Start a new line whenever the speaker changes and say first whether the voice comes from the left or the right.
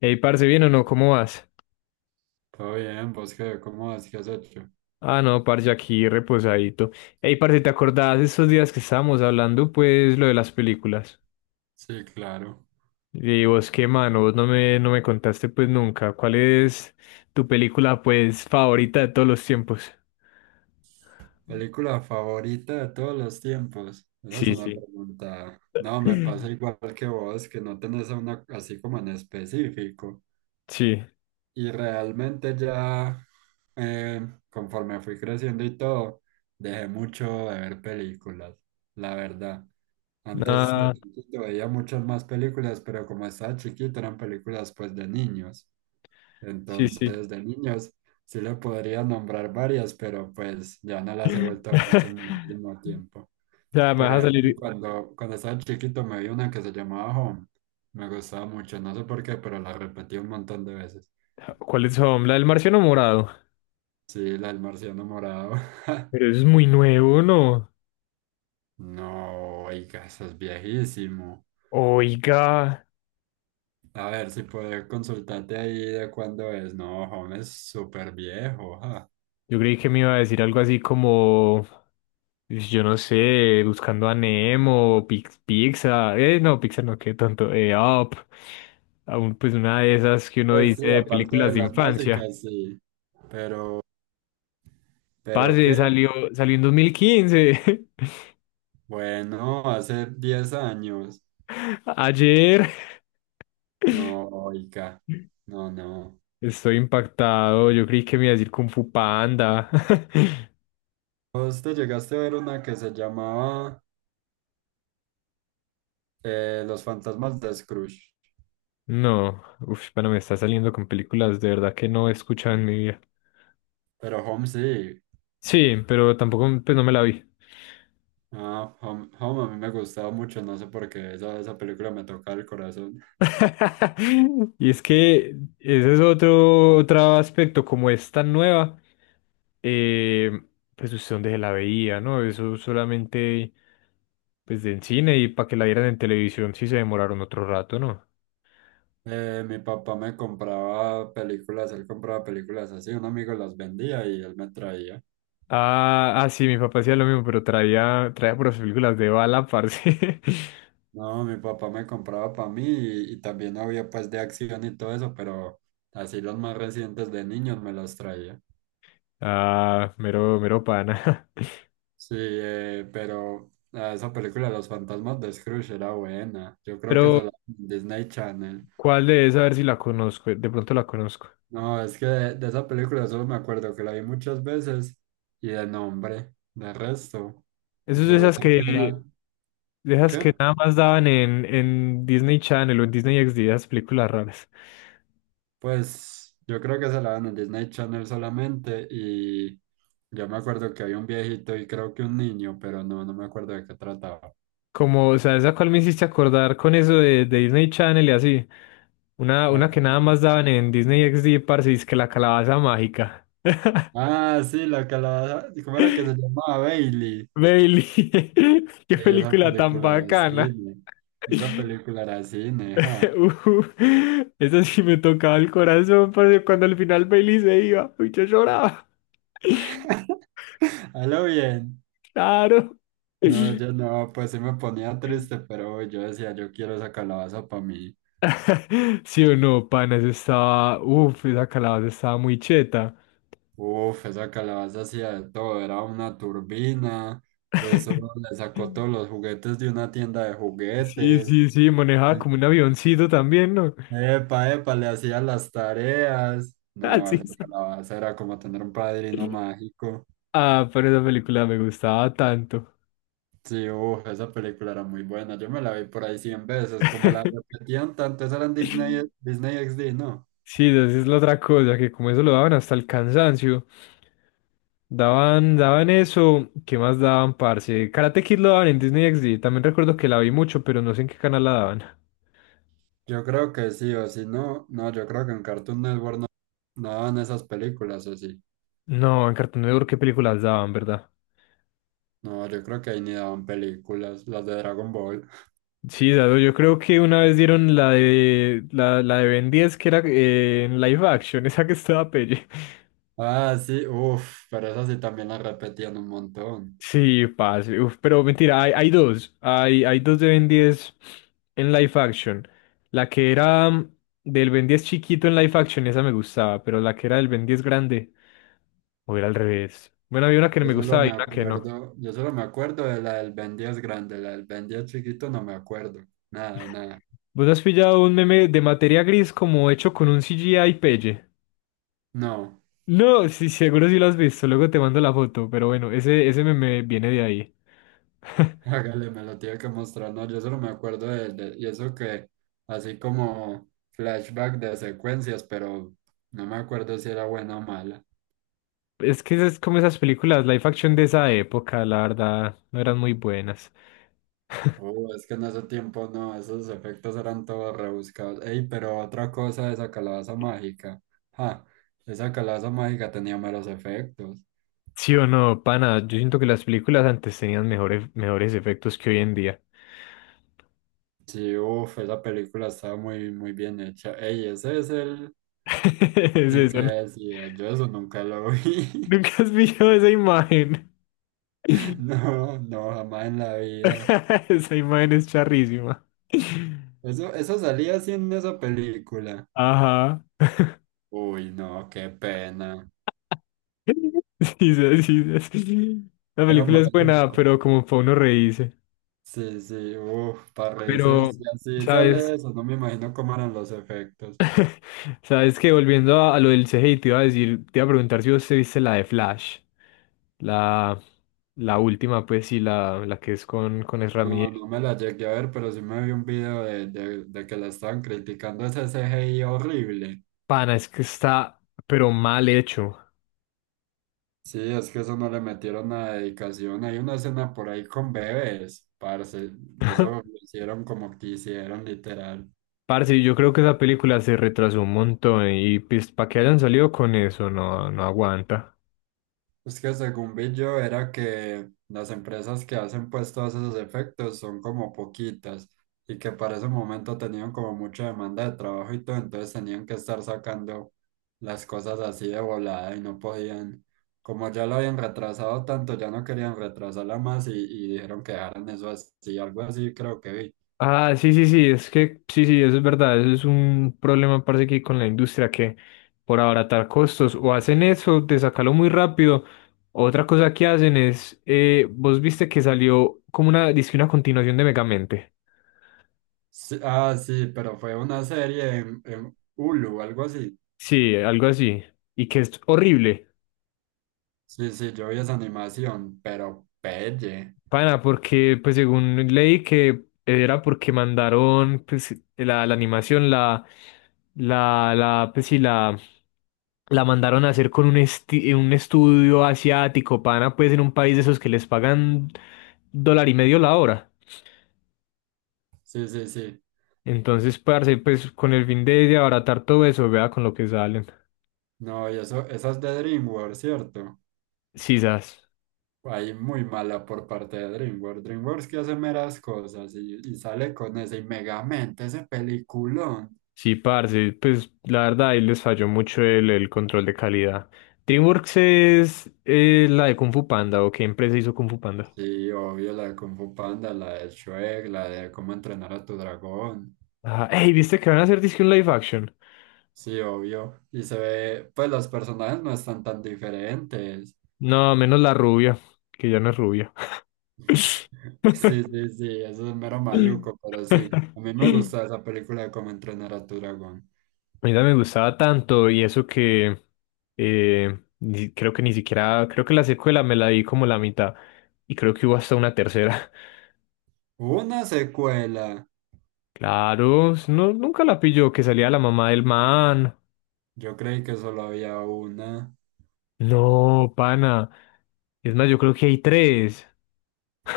left: Ey, parce, ¿bien o no? ¿Cómo vas?
right: Todo bien, vos qué, ¿cómo vas? ¿Qué has hecho?
left: Ah, no, parce, aquí reposadito. Ey, parce, ¿te acordás de esos días que estábamos hablando, pues, lo de las películas?
right: Sí, claro.
left: Y vos, qué mano, vos no me contaste, pues, nunca. ¿Cuál es tu película, pues, favorita de todos los tiempos?
right: ¿Película favorita de todos los tiempos? Esa es
left: Sí,
right: una
left: sí.
right: pregunta. No, me pasa igual que vos, que no tenés a una así como en específico.
left: Sí.
right: Y realmente ya, conforme fui creciendo y todo, dejé mucho de ver películas, la verdad. Antes de
left: Ah,
right: chiquito veía muchas más películas, pero como estaba chiquito eran películas pues de niños.
left: sí, sí.
right: Entonces, de niños, sí le podría nombrar varias, pero pues ya no las he vuelto a ver hace muchísimo tiempo.
left: O sea, me
right: Por
left: vas a
right: ejemplo,
left: salir.
right: cuando estaba chiquito me vi una que se llamaba Home. Me gustaba mucho, no sé por qué, pero la repetí un montón de veces.
left: ¿Cuáles son? La del Marciano Morado.
right: Sí, la del marciano morado.
left: Pero es muy nuevo, ¿no?
right: No, oiga, eso es viejísimo.
left: Oiga.
right: A ver si puedo consultarte ahí de cuándo es. No, Home es súper viejo, ja.
left: Yo creí que me iba a decir algo así como, "Pues, yo no sé, buscando a Nemo, Pixar, no, Pixar no, qué tonto, Up, aún pues una de esas que uno
right: Pues sí,
left: dice de
right: aparte de
left: películas de
right: las
left: infancia.
right: básicas, sí. Pero,
left: Parce,
right: pero qué.
left: salió en 2015
right: Bueno, hace 10 años.
left: ayer.
right: No, oiga. No, no.
left: Estoy impactado, yo creí que me iba a decir Kung Fu Panda.
right: Vos te llegaste a ver una que se llamaba Los fantasmas de Scrooge.
left: No, uf, bueno, me está saliendo con películas de verdad que no he escuchado en mi vida.
right: Pero Home sí.
left: Sí, pero tampoco, pues no me la vi.
right: Ah, Home, Home a mí me gustaba mucho, no sé por qué. Esa película me tocaba el corazón.
left: Y es que ese es otro, otro aspecto, como es tan nueva, eh, pues usted dónde se la veía, ¿no? Eso solamente pues en cine y para que la vieran en televisión sí se demoraron otro rato, ¿no?
right: Mi papá me compraba películas, él compraba películas así. Un amigo las vendía y él me traía.
left: Ah, ah, sí, mi papá hacía lo mismo, pero traía por las películas de bala, parce.
right: No, mi papá me compraba para mí y también había pues de acción y todo eso, pero así los más recientes de niños me los traía.
left: Ah, mero, mero pana.
right: Sí, pero esa película Los fantasmas de Scrooge era buena. Yo creo que
left: Pero,
right: se la en Disney Channel.
left: ¿cuál de esas? A ver si la conozco, de pronto la conozco.
right: No, es que de esa película solo me acuerdo que la vi muchas veces y de nombre. De resto,
left: Eso
right: yo sé que era...
left: de esas
right: ¿Qué?
left: que nada más daban en Disney Channel o en Disney XD, esas películas raras.
right: Pues yo creo que se la dan en Disney Channel solamente y yo me acuerdo que había un viejito y creo que un niño, pero no, no me acuerdo de qué trataba.
left: Como, o sea, esa cual me hiciste acordar con eso de Disney Channel y así. Una,
right: No
left: una
right: acu-
left: que nada más daban en Disney XD, parce, es que la calabaza mágica.
right: Ah, sí, la que la... ¿Cómo era que se llamaba? Bailey.
left: Bailey, qué
right: Ey, esa
left: película tan
right: película era
left: bacana.
right: cine. Esa película era cine, ja.
left: Uh, esa sí me tocaba el corazón, parce, cuando al final Bailey se iba, uy, yo lloraba.
right: A lo bien.
left: Claro.
right: No, yo no, pues sí me ponía triste, pero yo decía, yo quiero esa calabaza para mí.
left: Sí o no, pana, eso estaba. Uf, esa calabaza estaba muy cheta.
right: Uf, esa calabaza hacía de todo, era una turbina, eso le sacó todos los juguetes de una tienda de
left: Sí,
right: juguetes.
left: sí, sí, manejaba como un avioncito también, ¿no?
right: Epa, epa, le hacía las tareas. No,
left: Así
right: esa
left: es.
right: calabaza era como tener un padrino mágico.
left: Ah, pero esa película me gustaba tanto.
right: Sí, uf, esa película era muy buena. Yo me la vi por ahí 100 veces, como la repetían tanto, esa era en Disney, Disney XD, ¿no?
left: Sí, esa es la otra cosa, que como eso lo daban hasta el cansancio. Daban eso, ¿qué más daban, parce? Karate Kid lo daban en Disney XD. También recuerdo que la vi mucho, pero no sé en qué canal la daban.
right: Yo creo que sí, o si no, no, yo creo que en Cartoon Network no, no daban esas películas, o sí.
left: No, en Cartoon Network qué películas daban, ¿verdad?
right: No, yo creo que ahí ni daban películas, las de Dragon Ball.
left: Sí, dado, yo creo que una vez dieron la de la, la de Ben 10 que era en live action, esa que estaba pelle.
right: Ah, sí, uff, pero esas sí también las repetían un montón.
left: Sí, pase. Uf, pero mentira, hay dos. Hay dos de Ben 10 en live action. La que era del Ben 10 chiquito en live action, esa me gustaba, pero la que era del Ben 10 grande, o era al revés. Bueno, había una que no
right: Yo
left: me
right: solo
left: gustaba y
right: me
left: una que no.
right: acuerdo, yo solo me acuerdo de la del Ben 10 grande, la del Ben 10 chiquito no me acuerdo. Nada, nada.
left: ¿Vos has pillado un meme de materia gris como hecho con un CGI pelle?
right: No.
left: No, sí, seguro sí lo has visto, luego te mando la foto, pero bueno, ese meme viene de ahí.
right: Hágale, me lo tiene que mostrar. No, yo solo me acuerdo y eso que, así como flashback de secuencias, pero no me acuerdo si era buena o mala.
left: Es que es como esas películas live action de esa época, la verdad, no eran muy buenas.
right: Oh, es que en ese tiempo no, esos efectos eran todos rebuscados. Ey, pero otra cosa de esa calabaza mágica. Ja, esa calabaza mágica tenía meros efectos.
left: Sí o no, pana, yo siento que las películas antes tenían mejores, mejores efectos que hoy en día.
right: Sí, uff, esa película estaba muy bien hecha. Ey, ese es
left: Es
right: el que
left: eso, ¿no?
right: decía. Yo eso nunca lo vi.
left: Nunca has visto esa imagen.
right: No, no, jamás en la vida.
left: Esa imagen es charrísima.
right: Eso salía así en esa película.
left: Ajá.
right: Uy, no, qué pena.
left: Sí, sí, sí, sí. La
right: Era
left: película es buena,
right: maluco.
left: pero como para uno reírse.
right: Sí, sí, uff, para reírse.
left: Pero,
right: Si así sale
left: ¿sabes?
right: eso, no me imagino cómo eran los efectos.
left: ¿Sabes que Volviendo a lo del C CGI, te iba a decir, te iba a preguntar si vos te viste la de Flash, la, la última, pues sí, la que es con Ezra
right: No, no
left: Miller.
right: me la llegué a ver, pero sí me vi un video de que la estaban criticando ese CGI horrible.
left: Pana, es que está, pero mal hecho.
right: Sí, es que eso no le metieron nada de dedicación. Hay una escena por ahí con bebés, parce. Eso lo hicieron como quisieron, literal.
left: Parce, yo creo que esa película se retrasó un montón y pues para que hayan salido con eso, no, no aguanta.
right: Es que según vi yo era que las empresas que hacen pues todos esos efectos son como poquitas y que para ese momento tenían como mucha demanda de trabajo y todo, entonces tenían que estar sacando las cosas así de volada y no podían, como ya lo habían retrasado tanto, ya no querían retrasarla más y dijeron que dejaran eso así, algo así creo que vi.
left: Ah, sí, sí, sí, es que sí, sí, eso es verdad, eso es un problema, parece que hay con la industria que por abaratar costos o hacen eso de sacarlo muy rápido. Otra cosa que hacen es, vos viste que salió como una, dizque una continuación de Megamente.
right: Sí, ah, sí, pero fue una serie en Hulu, algo así.
left: Sí, algo así, y que es horrible.
right: Sí, sí, yo vi esa animación, pero pelle.
left: Pana, porque pues según leí que era porque mandaron pues la animación, la, pues sí, la mandaron a hacer con un, un estudio asiático, pana, pues en un país de esos que les pagan dólar y medio la hora.
right: Sí, sí, sí.
left: Entonces, parce, pues con el fin de abaratar todo eso, vea con lo que salen.
right: No, y eso, esa es de DreamWorks, ¿cierto?
left: Sisas.
right: Ahí muy mala por parte de DreamWorks. DreamWorks que hace meras cosas y sale con ese y Megamente, ese peliculón.
left: Sí, parce, pues la verdad ahí les falló mucho el control de calidad. DreamWorks es la de Kung Fu Panda, ¿o qué empresa hizo Kung Fu Panda?
right: Sí, obvio, la de Kung Fu Panda, la de Shrek, la de Cómo entrenar a tu dragón.
left: Ah, ey, ¿viste que van a hacer disque un live action?
right: Sí, obvio. Y se ve, pues los personajes no están tan diferentes.
left: No, menos la rubia, que ya no es rubia.
right: Sí, sí, sí, eso es mero maluco, pero sí. A mí me gusta esa película de Cómo entrenar a tu dragón.
left: Mira, me gustaba tanto y eso que creo que ni siquiera, creo que la secuela me la di como la mitad y creo que hubo hasta una tercera.
right: Una secuela.
left: Claro, no, nunca la pilló que salía la mamá del man.
right: Yo creí que solo había una.
left: No, pana. Es más, yo creo que hay tres.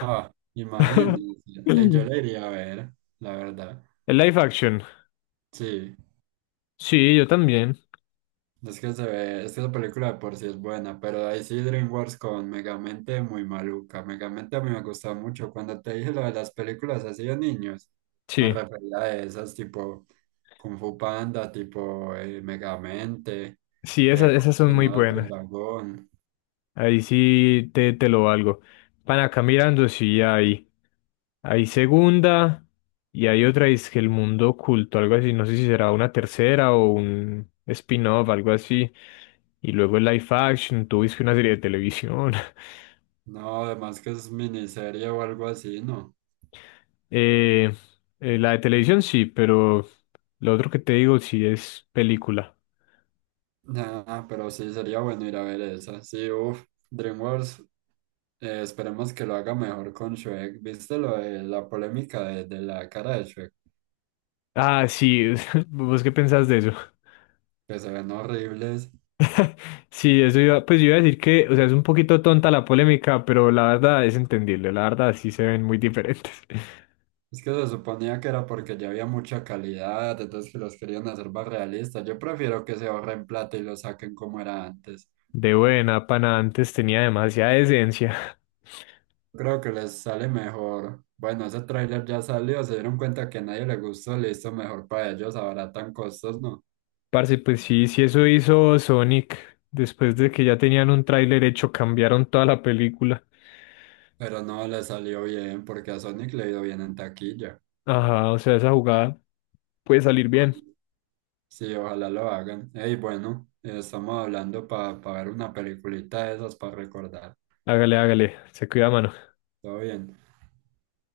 right: Ah, imagínense. Yo
left: El
right: la iría a ver, la verdad.
left: live action.
right: Sí,
left: Sí, yo también.
right: es que se ve, es que la película de por sí es buena, pero ahí sí DreamWorks con Megamente muy maluca. Megamente a mí me gusta mucho. Cuando te dije lo de las películas así de niños, me
left: Sí,
right: refería a esas tipo Kung Fu Panda, tipo Megamente,
left: sí, esas,
right: Cómo
left: esas son muy
right: entrenar a tu
left: buenas.
right: dragón.
left: Ahí sí te lo valgo. Van acá mirando, sí, hay segunda y hay otra, es que el mundo oculto, algo así. No sé si será una tercera o un spin-off, algo así. Y luego el live action, tú viste una serie de televisión.
right: No, además que es miniserie o algo así, ¿no?
left: Eh, la de televisión sí, pero lo otro que te digo sí es película.
right: Nah, pero sí sería bueno ir a ver esa. Sí, uff, DreamWorks, esperemos que lo haga mejor con Shrek. ¿Viste lo de la polémica de la cara de Shrek?
left: Ah, sí, ¿vos qué pensás de eso?
right: Que se ven horribles.
left: Sí, eso iba, pues yo iba a decir que, o sea, es un poquito tonta la polémica, pero la verdad es entendible, la verdad sí se ven muy diferentes.
right: Es que se suponía que era porque ya había mucha calidad, entonces que los querían hacer más realistas. Yo prefiero que se ahorren plata y lo saquen como era antes.
left: De buena, pana, antes tenía demasiada esencia.
right: Creo que les sale mejor. Bueno, ese tráiler ya salió, se dieron cuenta que a nadie le gustó, listo, mejor para ellos, abaratan costos, ¿no?
left: Parce, pues sí, sí eso hizo Sonic, después de que ya tenían un tráiler hecho, cambiaron toda la película.
right: Pero no le salió bien porque a Sonic le ha ido bien en taquilla.
left: Ajá, o sea, esa jugada puede salir bien.
right: Sí, ojalá lo hagan. Ey, bueno, estamos hablando para ver una peliculita de esas para recordar.
left: Hágale, hágale, se cuida, mano.
right: Todo bien.